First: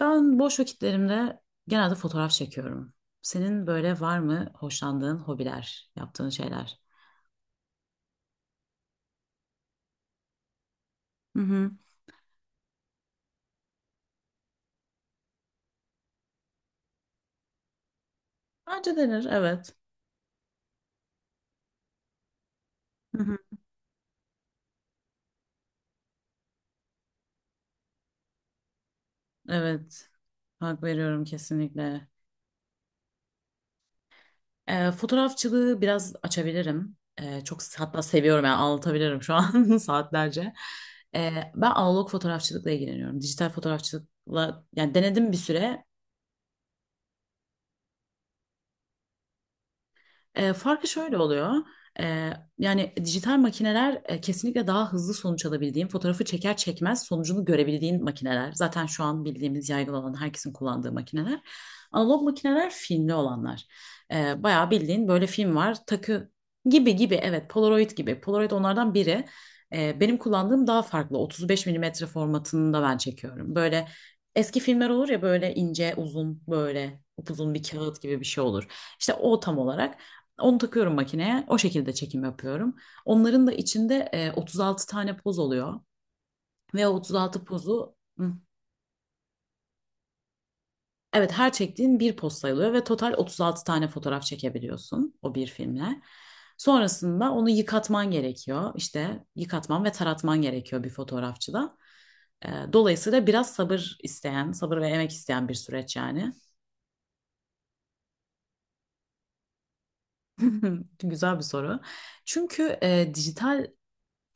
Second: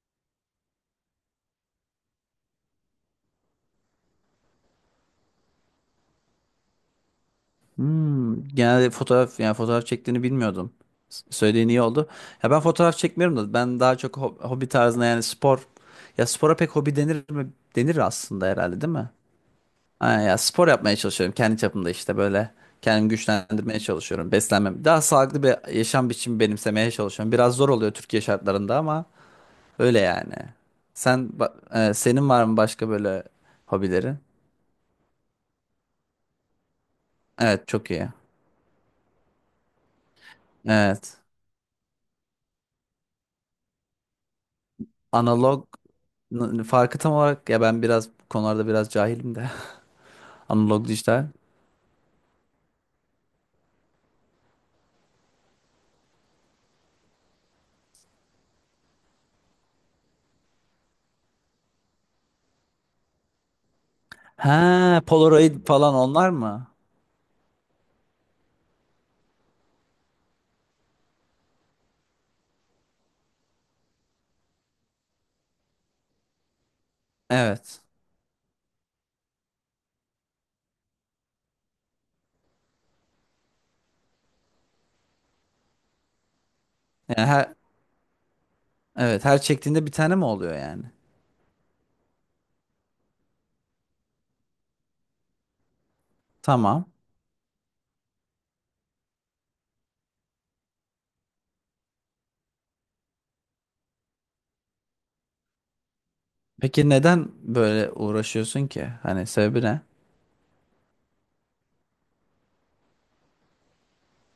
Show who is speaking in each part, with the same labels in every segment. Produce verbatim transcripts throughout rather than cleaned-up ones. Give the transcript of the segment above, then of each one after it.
Speaker 1: Ben boş vakitlerimde genelde fotoğraf çekiyorum. Senin böyle var mı hoşlandığın hobiler, yaptığın şeyler?
Speaker 2: Hmm, genelde fotoğraf, yani fotoğraf çektiğini bilmiyordum. S-
Speaker 1: Hı
Speaker 2: Söylediğin
Speaker 1: hı.
Speaker 2: iyi oldu. Ya ben fotoğraf çekmiyorum da ben daha çok ho- hobi tarzında, yani spor. Ya spora pek hobi denir mi? Denir aslında herhalde, değil
Speaker 1: Bence
Speaker 2: mi?
Speaker 1: denir, evet.
Speaker 2: Ha, ya spor yapmaya çalışıyorum kendi çapımda işte böyle. Kendimi
Speaker 1: Hı hı.
Speaker 2: güçlendirmeye çalışıyorum. Beslenmem. Daha sağlıklı bir yaşam biçimi benimsemeye çalışıyorum. Biraz zor oluyor Türkiye şartlarında ama öyle
Speaker 1: Evet,
Speaker 2: yani.
Speaker 1: hak veriyorum
Speaker 2: Sen ba- e,
Speaker 1: kesinlikle.
Speaker 2: senin var mı başka böyle hobilerin?
Speaker 1: Ee, fotoğrafçılığı biraz açabilirim. Ee, çok
Speaker 2: Evet, çok
Speaker 1: hatta
Speaker 2: iyi.
Speaker 1: seviyorum yani anlatabilirim şu an saatlerce.
Speaker 2: Evet.
Speaker 1: Ee, ben analog fotoğrafçılıkla ilgileniyorum. Dijital fotoğrafçılıkla yani denedim bir
Speaker 2: Analog,
Speaker 1: süre.
Speaker 2: n- farkı tam olarak, ya ben biraz bu konularda biraz cahilim de.
Speaker 1: E, farkı
Speaker 2: Analog,
Speaker 1: şöyle
Speaker 2: dijital.
Speaker 1: oluyor. E, yani dijital makineler e, kesinlikle daha hızlı sonuç alabildiğin, fotoğrafı çeker çekmez sonucunu görebildiğin makineler. Zaten şu an bildiğimiz yaygın olan herkesin kullandığı makineler. Analog makineler filmli olanlar. E, bayağı
Speaker 2: Ha,
Speaker 1: bildiğin böyle film
Speaker 2: Polaroid
Speaker 1: var,
Speaker 2: falan
Speaker 1: takı
Speaker 2: onlar mı?
Speaker 1: gibi gibi evet Polaroid gibi. Polaroid onlardan biri. E, benim kullandığım daha farklı. otuz beş milimetre formatında ben çekiyorum. Böyle eski filmler olur ya böyle ince uzun böyle upuzun bir
Speaker 2: Evet.
Speaker 1: kağıt gibi bir şey olur. İşte o tam olarak. Onu takıyorum makineye. O şekilde çekim yapıyorum. Onların da içinde e, otuz altı tane poz oluyor. Ve o
Speaker 2: Yani
Speaker 1: otuz altı
Speaker 2: her,
Speaker 1: pozu hı,
Speaker 2: evet, her çektiğinde bir tane mi oluyor yani?
Speaker 1: evet her çektiğin bir poz sayılıyor ve total otuz altı tane fotoğraf çekebiliyorsun o bir filmle.
Speaker 2: Tamam.
Speaker 1: Sonrasında onu yıkatman gerekiyor. İşte yıkatman ve taratman gerekiyor bir fotoğrafçıda. E, dolayısıyla biraz sabır isteyen, sabır ve emek isteyen bir süreç yani.
Speaker 2: Peki neden böyle uğraşıyorsun ki? Hani sebebi ne?
Speaker 1: Güzel bir soru. Çünkü e, dijital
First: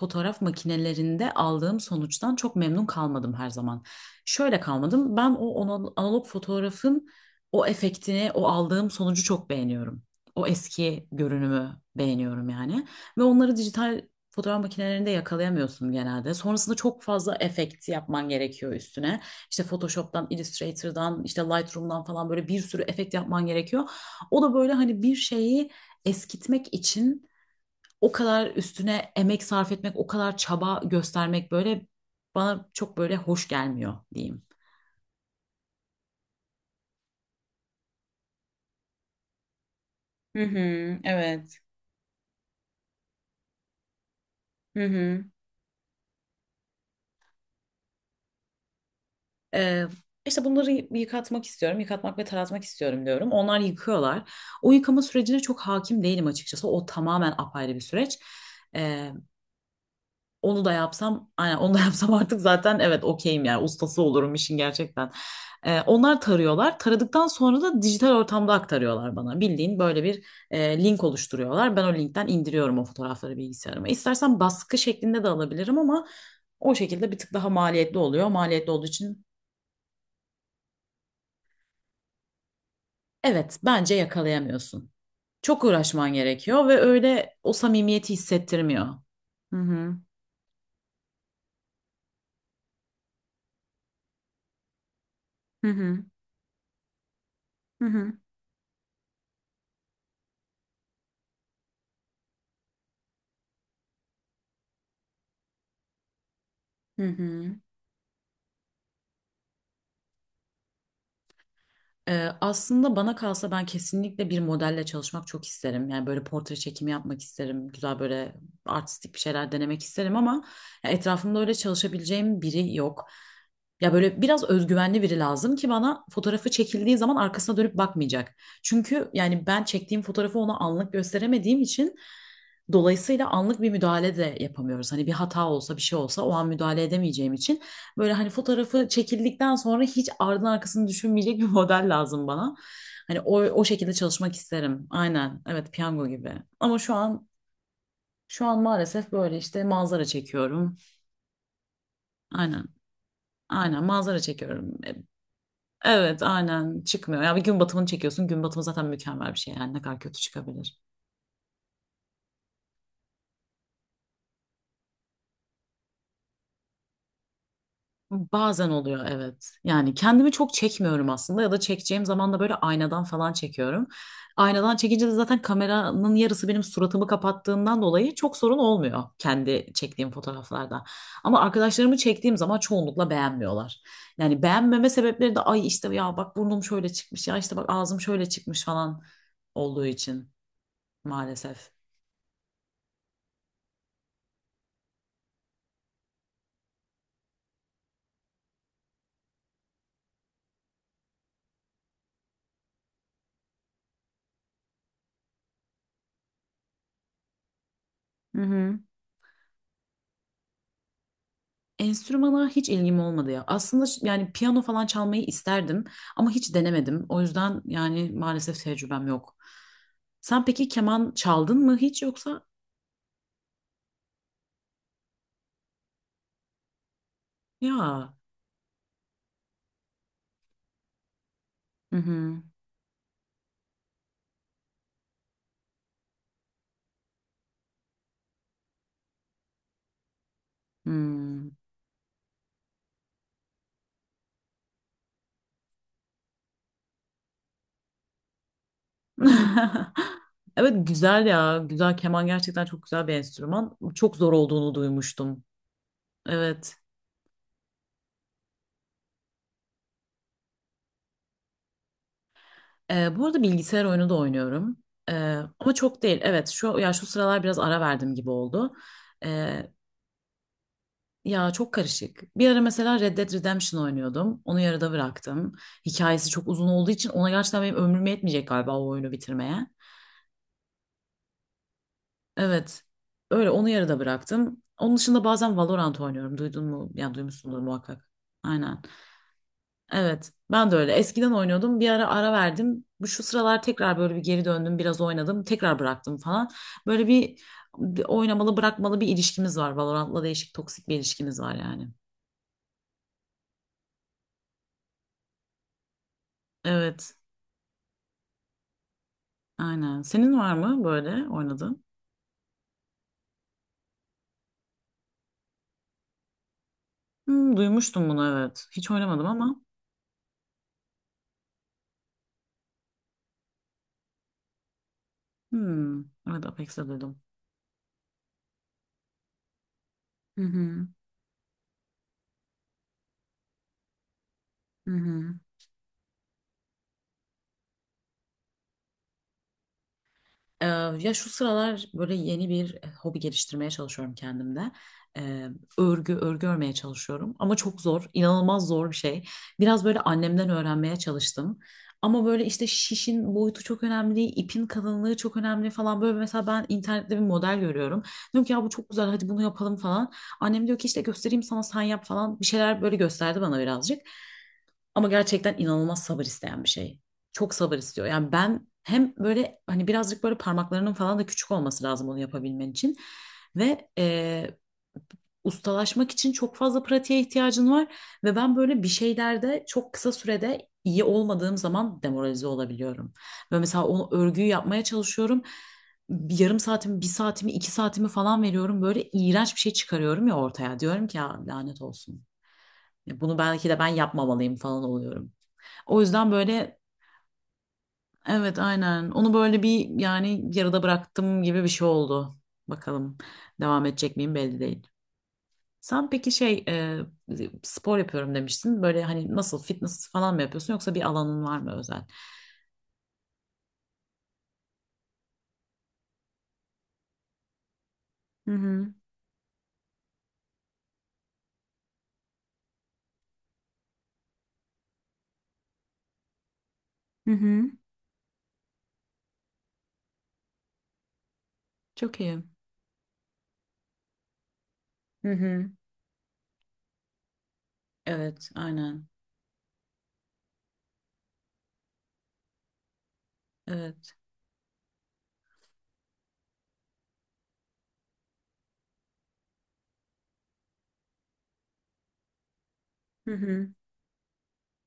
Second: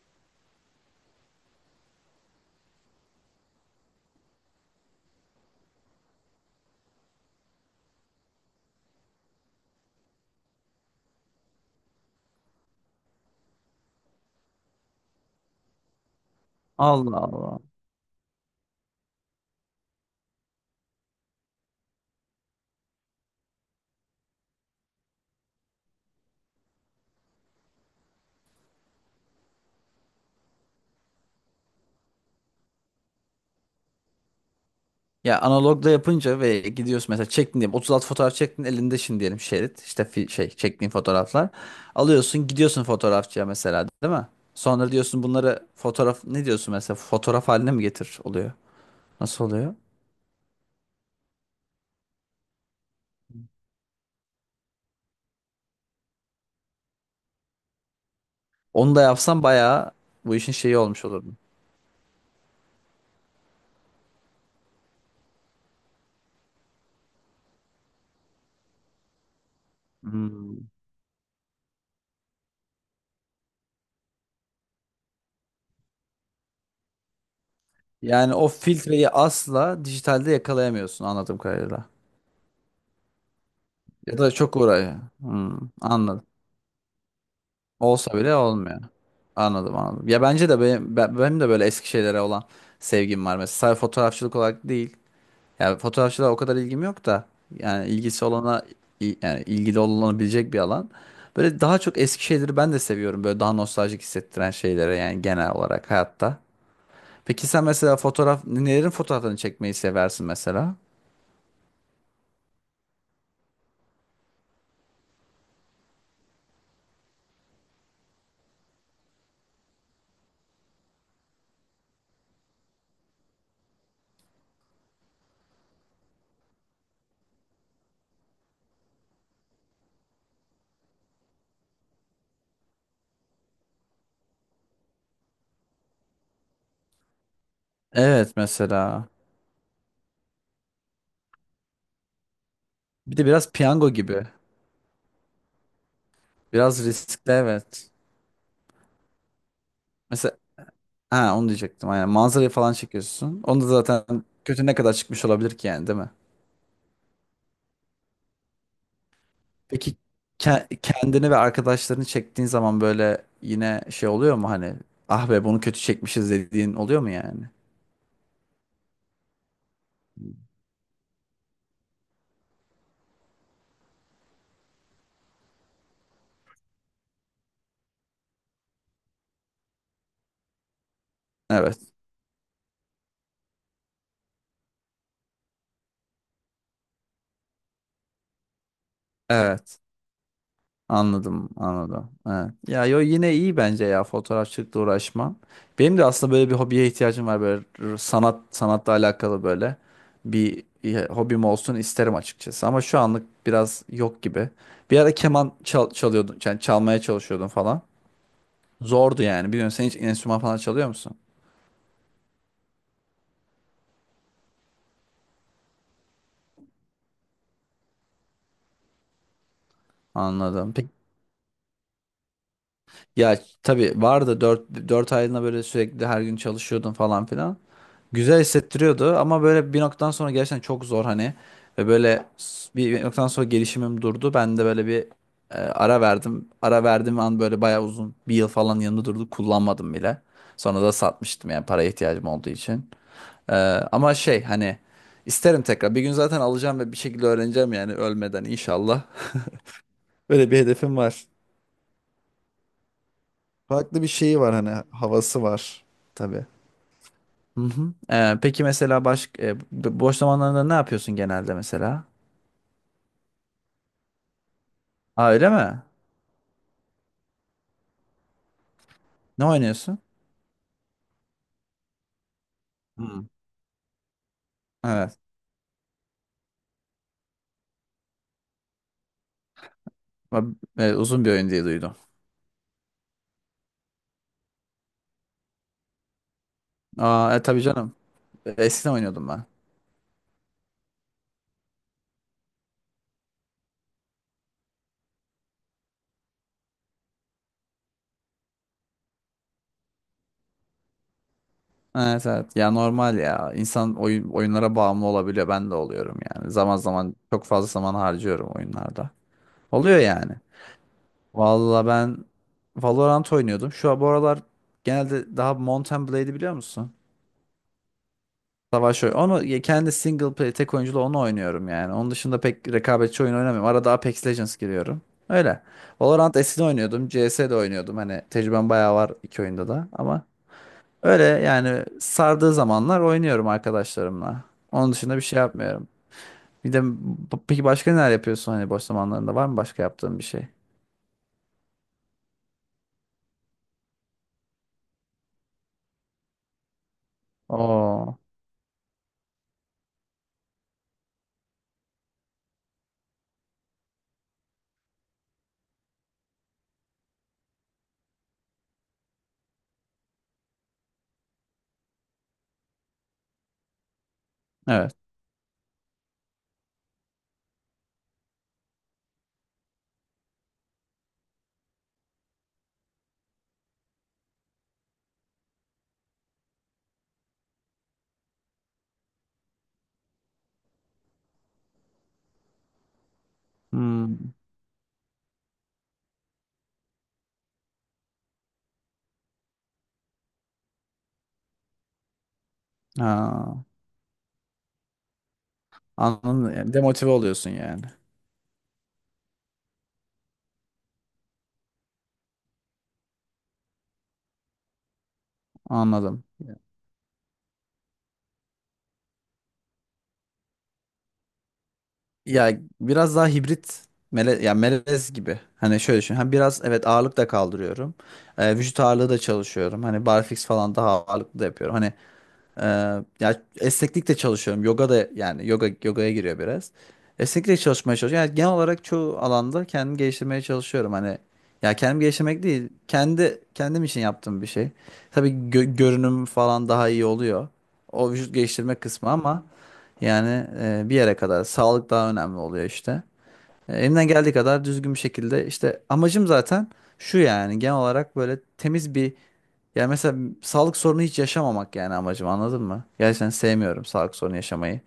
Speaker 1: fotoğraf makinelerinde aldığım sonuçtan çok memnun kalmadım her zaman. Şöyle kalmadım. Ben o ana- analog fotoğrafın o efektini, o aldığım sonucu çok beğeniyorum. O eski görünümü beğeniyorum yani. Ve onları dijital fotoğraf makinelerinde yakalayamıyorsun genelde. Sonrasında çok
Speaker 2: Allah
Speaker 1: fazla
Speaker 2: Allah.
Speaker 1: efekt yapman gerekiyor üstüne. İşte Photoshop'tan, Illustrator'dan, işte Lightroom'dan falan böyle bir sürü efekt yapman gerekiyor. O da böyle hani bir şeyi eskitmek için o kadar üstüne emek sarf etmek, o kadar çaba göstermek böyle bana çok böyle hoş gelmiyor diyeyim.
Speaker 2: Ya analogda yapınca ve gidiyorsun, mesela çektin diyelim otuz altı fotoğraf çektin, elinde şimdi diyelim şerit, işte fi-
Speaker 1: Hı
Speaker 2: şey,
Speaker 1: hı,
Speaker 2: çektiğin fotoğraflar,
Speaker 1: evet.
Speaker 2: alıyorsun gidiyorsun fotoğrafçıya mesela, değil mi?
Speaker 1: Hı
Speaker 2: Sonra diyorsun
Speaker 1: hı.
Speaker 2: bunları fotoğraf, ne diyorsun mesela, fotoğraf haline mi getir oluyor? Nasıl oluyor?
Speaker 1: Ee, işte bunları yıkatmak istiyorum, yıkatmak ve taratmak istiyorum diyorum. Onlar yıkıyorlar. O yıkama sürecine çok hakim değilim açıkçası. O tamamen apayrı bir süreç.
Speaker 2: Onu da
Speaker 1: Ee,
Speaker 2: yapsam bayağı bu işin
Speaker 1: Onu da
Speaker 2: şeyi olmuş
Speaker 1: yapsam,
Speaker 2: olurdu.
Speaker 1: aynen onu da yapsam artık zaten evet okeyim yani ustası olurum işin gerçekten. Ee, onlar tarıyorlar. Taradıktan sonra da dijital ortamda aktarıyorlar bana. Bildiğin böyle bir
Speaker 2: Hmm.
Speaker 1: e, link oluşturuyorlar. Ben o linkten indiriyorum o fotoğrafları bilgisayarıma. İstersen baskı şeklinde de alabilirim ama o şekilde bir tık daha maliyetli oluyor.
Speaker 2: Yani o
Speaker 1: Maliyetli olduğu
Speaker 2: filtreyi
Speaker 1: için
Speaker 2: asla dijitalde yakalayamıyorsun anladığım kadarıyla.
Speaker 1: evet bence
Speaker 2: Ya da çok
Speaker 1: yakalayamıyorsun.
Speaker 2: uğraşıyor.
Speaker 1: Çok
Speaker 2: Hmm,
Speaker 1: uğraşman
Speaker 2: anladım.
Speaker 1: gerekiyor ve öyle o samimiyeti
Speaker 2: Olsa bile olmuyor.
Speaker 1: hissettirmiyor. Hı
Speaker 2: Anladım,
Speaker 1: hı.
Speaker 2: anladım. Ya bence de benim, ben- benim de böyle eski şeylere olan sevgim var. Mesela sadece fotoğrafçılık olarak değil.
Speaker 1: Hı
Speaker 2: Yani
Speaker 1: hı.
Speaker 2: fotoğrafçılığa o kadar ilgim yok da.
Speaker 1: Hı
Speaker 2: Yani
Speaker 1: hı.
Speaker 2: ilgisi olana, il- yani ilgili olunabilecek bir alan. Böyle daha çok eski şeyleri ben de seviyorum. Böyle daha nostaljik hissettiren şeylere, yani genel olarak hayatta.
Speaker 1: Hı
Speaker 2: Peki
Speaker 1: hı.
Speaker 2: sen mesela fotoğraf, nelerin fotoğraflarını çekmeyi seversin mesela?
Speaker 1: Ee, aslında bana kalsa ben kesinlikle bir modelle çalışmak çok isterim. Yani böyle portre çekimi yapmak isterim. Güzel böyle artistik bir şeyler denemek isterim ama ya etrafımda öyle çalışabileceğim biri yok. Ya böyle biraz özgüvenli biri lazım ki bana fotoğrafı çekildiği zaman arkasına dönüp bakmayacak. Çünkü yani ben çektiğim fotoğrafı ona anlık gösteremediğim için dolayısıyla anlık bir müdahale de yapamıyoruz. Hani bir hata olsa bir şey olsa o an müdahale edemeyeceğim için böyle hani
Speaker 2: Evet
Speaker 1: fotoğrafı
Speaker 2: mesela.
Speaker 1: çekildikten sonra hiç ardın arkasını düşünmeyecek bir model lazım bana.
Speaker 2: Bir
Speaker 1: Hani
Speaker 2: de
Speaker 1: o,
Speaker 2: biraz
Speaker 1: o
Speaker 2: piyango
Speaker 1: şekilde
Speaker 2: gibi.
Speaker 1: çalışmak isterim. Aynen. Evet, piyango gibi. Ama
Speaker 2: Biraz
Speaker 1: şu an
Speaker 2: riskli, evet.
Speaker 1: şu an maalesef böyle işte manzara
Speaker 2: Mesela.
Speaker 1: çekiyorum.
Speaker 2: Ha, onu diyecektim, aynen. Manzarayı
Speaker 1: Aynen.
Speaker 2: falan çekiyorsun. Onu da
Speaker 1: Aynen manzara
Speaker 2: zaten kötü
Speaker 1: çekiyorum.
Speaker 2: ne kadar
Speaker 1: E,
Speaker 2: çıkmış olabilir ki yani, değil mi?
Speaker 1: Evet, aynen çıkmıyor. Ya bir gün batımını çekiyorsun. Gün batımı zaten mükemmel bir şey. Yani ne
Speaker 2: Peki
Speaker 1: kadar kötü
Speaker 2: ke-
Speaker 1: çıkabilir.
Speaker 2: kendini ve arkadaşlarını çektiğin zaman böyle yine şey oluyor mu, hani "Ah be, bunu kötü çekmişiz" dediğin oluyor mu yani?
Speaker 1: Bazen oluyor evet. Yani kendimi çok çekmiyorum aslında ya da çekeceğim zaman da böyle aynadan falan çekiyorum. Aynadan çekince de zaten kameranın yarısı benim suratımı kapattığından dolayı çok sorun olmuyor kendi çektiğim fotoğraflarda. Ama
Speaker 2: Evet.
Speaker 1: arkadaşlarımı çektiğim zaman çoğunlukla beğenmiyorlar. Yani beğenmeme sebepleri de ay işte ya bak burnum şöyle çıkmış ya işte bak ağzım şöyle çıkmış falan
Speaker 2: Evet.
Speaker 1: olduğu için
Speaker 2: Anladım,
Speaker 1: maalesef.
Speaker 2: anladım. Evet. Ya, yo, yine iyi bence ya, fotoğrafçılıkla uğraşman. Benim de aslında böyle bir hobiye ihtiyacım var, böyle r- sanat sanatla alakalı böyle bir bir hobim olsun isterim açıkçası, ama şu anlık biraz yok gibi. Bir ara keman çal çalıyordun, yani çalmaya çalışıyordun falan.
Speaker 1: Hı hı.
Speaker 2: Zordu yani. Biliyorsun, sen hiç enstrüman falan çalıyor musun?
Speaker 1: Enstrümana hiç ilgim olmadı ya. Aslında ş- yani piyano falan çalmayı isterdim ama hiç denemedim. O yüzden yani maalesef tecrübem yok. Sen peki
Speaker 2: Anladım.
Speaker 1: keman çaldın mı hiç yoksa?
Speaker 2: Ya tabii vardı, dört dört aylığına böyle sürekli her gün çalışıyordun falan filan.
Speaker 1: Ya.
Speaker 2: Güzel hissettiriyordu ama böyle bir noktadan sonra gerçekten çok zor hani, ve
Speaker 1: Hı
Speaker 2: böyle
Speaker 1: hı.
Speaker 2: s- bir noktadan sonra gelişimim durdu. Ben de böyle bir e, ara verdim. Ara verdiğim an böyle bayağı uzun bir yıl falan yanında durdu, kullanmadım bile. Sonra da
Speaker 1: Hmm.
Speaker 2: satmıştım yani, paraya ihtiyacım olduğu için. E, Ama şey, hani isterim tekrar. Bir gün zaten alacağım ve bir şekilde öğreneceğim yani, ölmeden inşallah. Böyle bir
Speaker 1: Evet
Speaker 2: hedefim var.
Speaker 1: güzel ya. Güzel keman gerçekten çok güzel bir enstrüman.
Speaker 2: Farklı bir
Speaker 1: Çok zor
Speaker 2: şeyi var, hani
Speaker 1: olduğunu
Speaker 2: havası
Speaker 1: duymuştum.
Speaker 2: var. Tabii.
Speaker 1: Evet.
Speaker 2: Hı hı. Ee, peki mesela baş, e, bo- boş zamanlarında ne yapıyorsun genelde mesela?
Speaker 1: Ee, bu arada bilgisayar oyunu da oynuyorum.
Speaker 2: Aa,
Speaker 1: Ee,
Speaker 2: öyle
Speaker 1: ama
Speaker 2: mi?
Speaker 1: çok değil. Evet şu ya şu sıralar biraz ara verdim gibi oldu.
Speaker 2: Ne
Speaker 1: Ee,
Speaker 2: oynuyorsun?
Speaker 1: Ya çok karışık. Bir ara mesela Red
Speaker 2: Hı.
Speaker 1: Dead Redemption oynuyordum. Onu yarıda
Speaker 2: Evet.
Speaker 1: bıraktım. Hikayesi çok uzun olduğu için ona gerçekten benim ömrüm yetmeyecek galiba o oyunu bitirmeye.
Speaker 2: Ba- e, uzun bir oyun diye duydum.
Speaker 1: Evet. Öyle onu yarıda bıraktım. Onun dışında bazen Valorant oynuyorum. Duydun mu? Yani
Speaker 2: Aa, e,
Speaker 1: duymuşsundur
Speaker 2: tabii canım.
Speaker 1: muhakkak.
Speaker 2: E,
Speaker 1: Aynen.
Speaker 2: Eskiden oynuyordum ben.
Speaker 1: Evet. Ben de öyle. Eskiden oynuyordum. Bir ara ara verdim. Bu şu sıralar tekrar böyle bir geri döndüm. Biraz oynadım. Tekrar bıraktım falan. Böyle bir oynamalı bırakmalı bir ilişkimiz var. Valorant'la değişik toksik bir ilişkimiz var yani.
Speaker 2: Evet, evet. Ya normal ya. İnsan oyun, oyunlara bağımlı olabiliyor. Ben de oluyorum yani. Zaman
Speaker 1: Evet.
Speaker 2: zaman çok fazla zaman harcıyorum oyunlarda. Oluyor
Speaker 1: Aynen.
Speaker 2: yani.
Speaker 1: Senin var mı böyle oynadığın?
Speaker 2: Vallahi ben Valorant oynuyordum. Şu an bu aralar genelde daha, Mount and Blade'i biliyor musun?
Speaker 1: Hmm, duymuştum bunu evet. Hiç
Speaker 2: Savaş oyunu.
Speaker 1: oynamadım
Speaker 2: Onu
Speaker 1: ama.
Speaker 2: kendi single play, tek oyunculu onu oynuyorum yani. Onun dışında pek rekabetçi oyun oynamıyorum. Arada Apex Legends giriyorum. Öyle.
Speaker 1: Hmm,
Speaker 2: Valorant
Speaker 1: evet
Speaker 2: eskiden
Speaker 1: Apex'te
Speaker 2: oynuyordum.
Speaker 1: duydum.
Speaker 2: C S de oynuyordum. Hani tecrübem bayağı var iki oyunda da, ama
Speaker 1: Hı hı.
Speaker 2: öyle yani, sardığı zamanlar oynuyorum arkadaşlarımla.
Speaker 1: Hı
Speaker 2: Onun dışında bir
Speaker 1: hı.
Speaker 2: şey yapmıyorum. Bir de b- peki başka neler yapıyorsun, hani boş zamanlarında var mı başka yaptığın bir şey?
Speaker 1: Ee, ya şu sıralar böyle yeni bir e, hobi geliştirmeye çalışıyorum kendimde. Ee, örgü, örgü örmeye çalışıyorum. Ama çok zor,
Speaker 2: Oo.
Speaker 1: inanılmaz zor bir şey. Biraz böyle annemden öğrenmeye çalıştım. Ama böyle işte şişin boyutu çok önemli, ipin kalınlığı çok önemli falan. Böyle mesela ben internette bir model görüyorum. Diyorum ki ya bu çok güzel hadi bunu yapalım falan. Annem diyor ki işte göstereyim sana sen yap falan. Bir şeyler böyle gösterdi bana birazcık.
Speaker 2: Evet.
Speaker 1: Ama gerçekten inanılmaz sabır isteyen bir şey. Çok sabır istiyor. Yani ben hem böyle hani birazcık böyle parmaklarının falan da küçük olması lazım onu yapabilmen için. Ve e, ustalaşmak için çok fazla pratiğe ihtiyacın var. Ve ben böyle bir şeylerde çok kısa sürede iyi olmadığım zaman demoralize olabiliyorum. Ve mesela onu
Speaker 2: Hmm.
Speaker 1: örgüyü yapmaya çalışıyorum. Bir yarım saatimi, bir saatimi, iki saatimi falan veriyorum. Böyle iğrenç bir şey çıkarıyorum ya ortaya. Diyorum ki ya lanet olsun. Ya bunu
Speaker 2: Ha.
Speaker 1: belki de ben yapmamalıyım falan oluyorum. O yüzden
Speaker 2: Anladım. Yani
Speaker 1: böyle
Speaker 2: demotive oluyorsun yani.
Speaker 1: evet aynen onu böyle bir yani yarıda bıraktım gibi bir şey oldu. Bakalım devam edecek miyim belli değil. Sen
Speaker 2: Anladım.
Speaker 1: peki şey e, spor yapıyorum demiştin. Böyle hani nasıl fitness falan mı yapıyorsun yoksa bir alanın var mı özel?
Speaker 2: Ya biraz daha hibrit, mele, ya melez gibi. Hani şöyle düşün. Hani biraz, evet, ağırlık da kaldırıyorum.
Speaker 1: Hı
Speaker 2: Ee, vücut
Speaker 1: hı.
Speaker 2: ağırlığı da çalışıyorum. Hani barfix falan daha ağırlıklı da yapıyorum. Hani ee, ya esneklikle çalışıyorum. Yoga da, yani yoga yogaya giriyor biraz.
Speaker 1: Hı
Speaker 2: Esneklikle
Speaker 1: hı.
Speaker 2: çalışmaya çalışıyorum. Yani genel olarak çoğu alanda kendimi geliştirmeye çalışıyorum. Hani ya, kendimi
Speaker 1: Çok iyi.
Speaker 2: geliştirmek değil, kendi kendim için yaptığım bir şey.
Speaker 1: Hı
Speaker 2: Tabii
Speaker 1: hı.
Speaker 2: gö- görünüm falan daha iyi oluyor. O vücut
Speaker 1: Evet
Speaker 2: geliştirme
Speaker 1: aynen.
Speaker 2: kısmı ama yani e, bir yere kadar sağlık daha önemli oluyor işte. E, elimden
Speaker 1: Evet.
Speaker 2: geldiği kadar düzgün bir şekilde, işte amacım zaten şu yani, genel olarak böyle temiz bir, yani mesela sağlık sorunu hiç yaşamamak yani amacım, anladın mı?
Speaker 1: Hı
Speaker 2: Gerçekten
Speaker 1: hı.
Speaker 2: sevmiyorum sağlık sorunu yaşamayı.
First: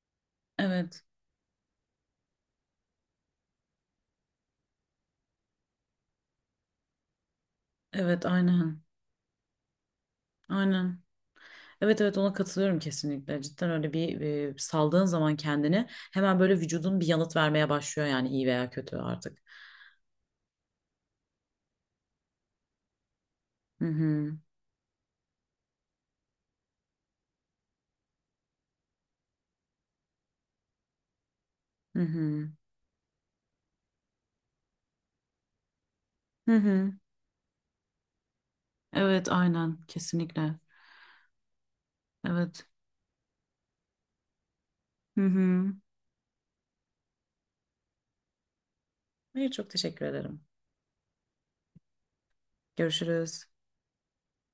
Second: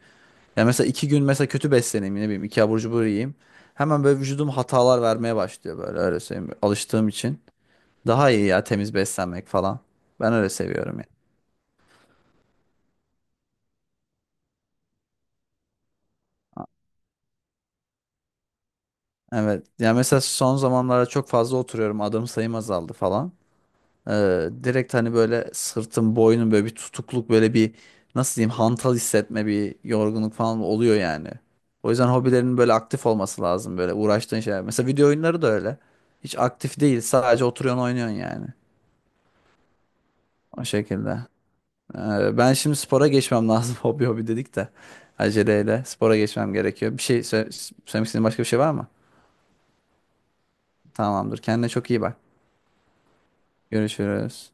Speaker 2: Yani mesela
Speaker 1: Evet.
Speaker 2: iki gün mesela kötü besleneyim, ne bileyim, iki abur cubur yiyeyim. Hemen böyle vücudum hatalar vermeye başlıyor, böyle öyle söyleyeyim. Alıştığım için.
Speaker 1: Evet
Speaker 2: Daha iyi ya,
Speaker 1: aynen.
Speaker 2: temiz beslenmek falan. Ben öyle seviyorum
Speaker 1: Aynen.
Speaker 2: yani.
Speaker 1: Evet evet ona katılıyorum kesinlikle. Cidden öyle bir e, saldığın zaman kendini hemen böyle vücudun bir yanıt vermeye başlıyor yani iyi veya kötü artık.
Speaker 2: Evet. Yani mesela son zamanlarda çok fazla oturuyorum. Adım sayım azaldı falan.
Speaker 1: Hı hı.
Speaker 2: Ee, direkt hani böyle sırtım, boynum, böyle bir tutukluk, böyle bir, nasıl diyeyim, hantal hissetme, bir yorgunluk falan oluyor yani. O
Speaker 1: Hı
Speaker 2: yüzden
Speaker 1: hı.
Speaker 2: hobilerin böyle aktif olması lazım, böyle uğraştığın şeyler. Mesela video oyunları da öyle. Hiç
Speaker 1: Hı
Speaker 2: aktif
Speaker 1: hı.
Speaker 2: değil, sadece oturuyorsun oynuyorsun yani.
Speaker 1: Evet aynen kesinlikle.
Speaker 2: O şekilde. Ee, ben
Speaker 1: Evet.
Speaker 2: şimdi spora geçmem lazım, hobi hobi dedik de.
Speaker 1: Hı hı.
Speaker 2: Aceleyle spora geçmem gerekiyor. Bir şey sö- söylemek istediğin başka bir şey var mı?
Speaker 1: Hayır çok teşekkür ederim.
Speaker 2: Tamamdır. Kendine çok iyi bak.
Speaker 1: Görüşürüz.
Speaker 2: Görüşürüz.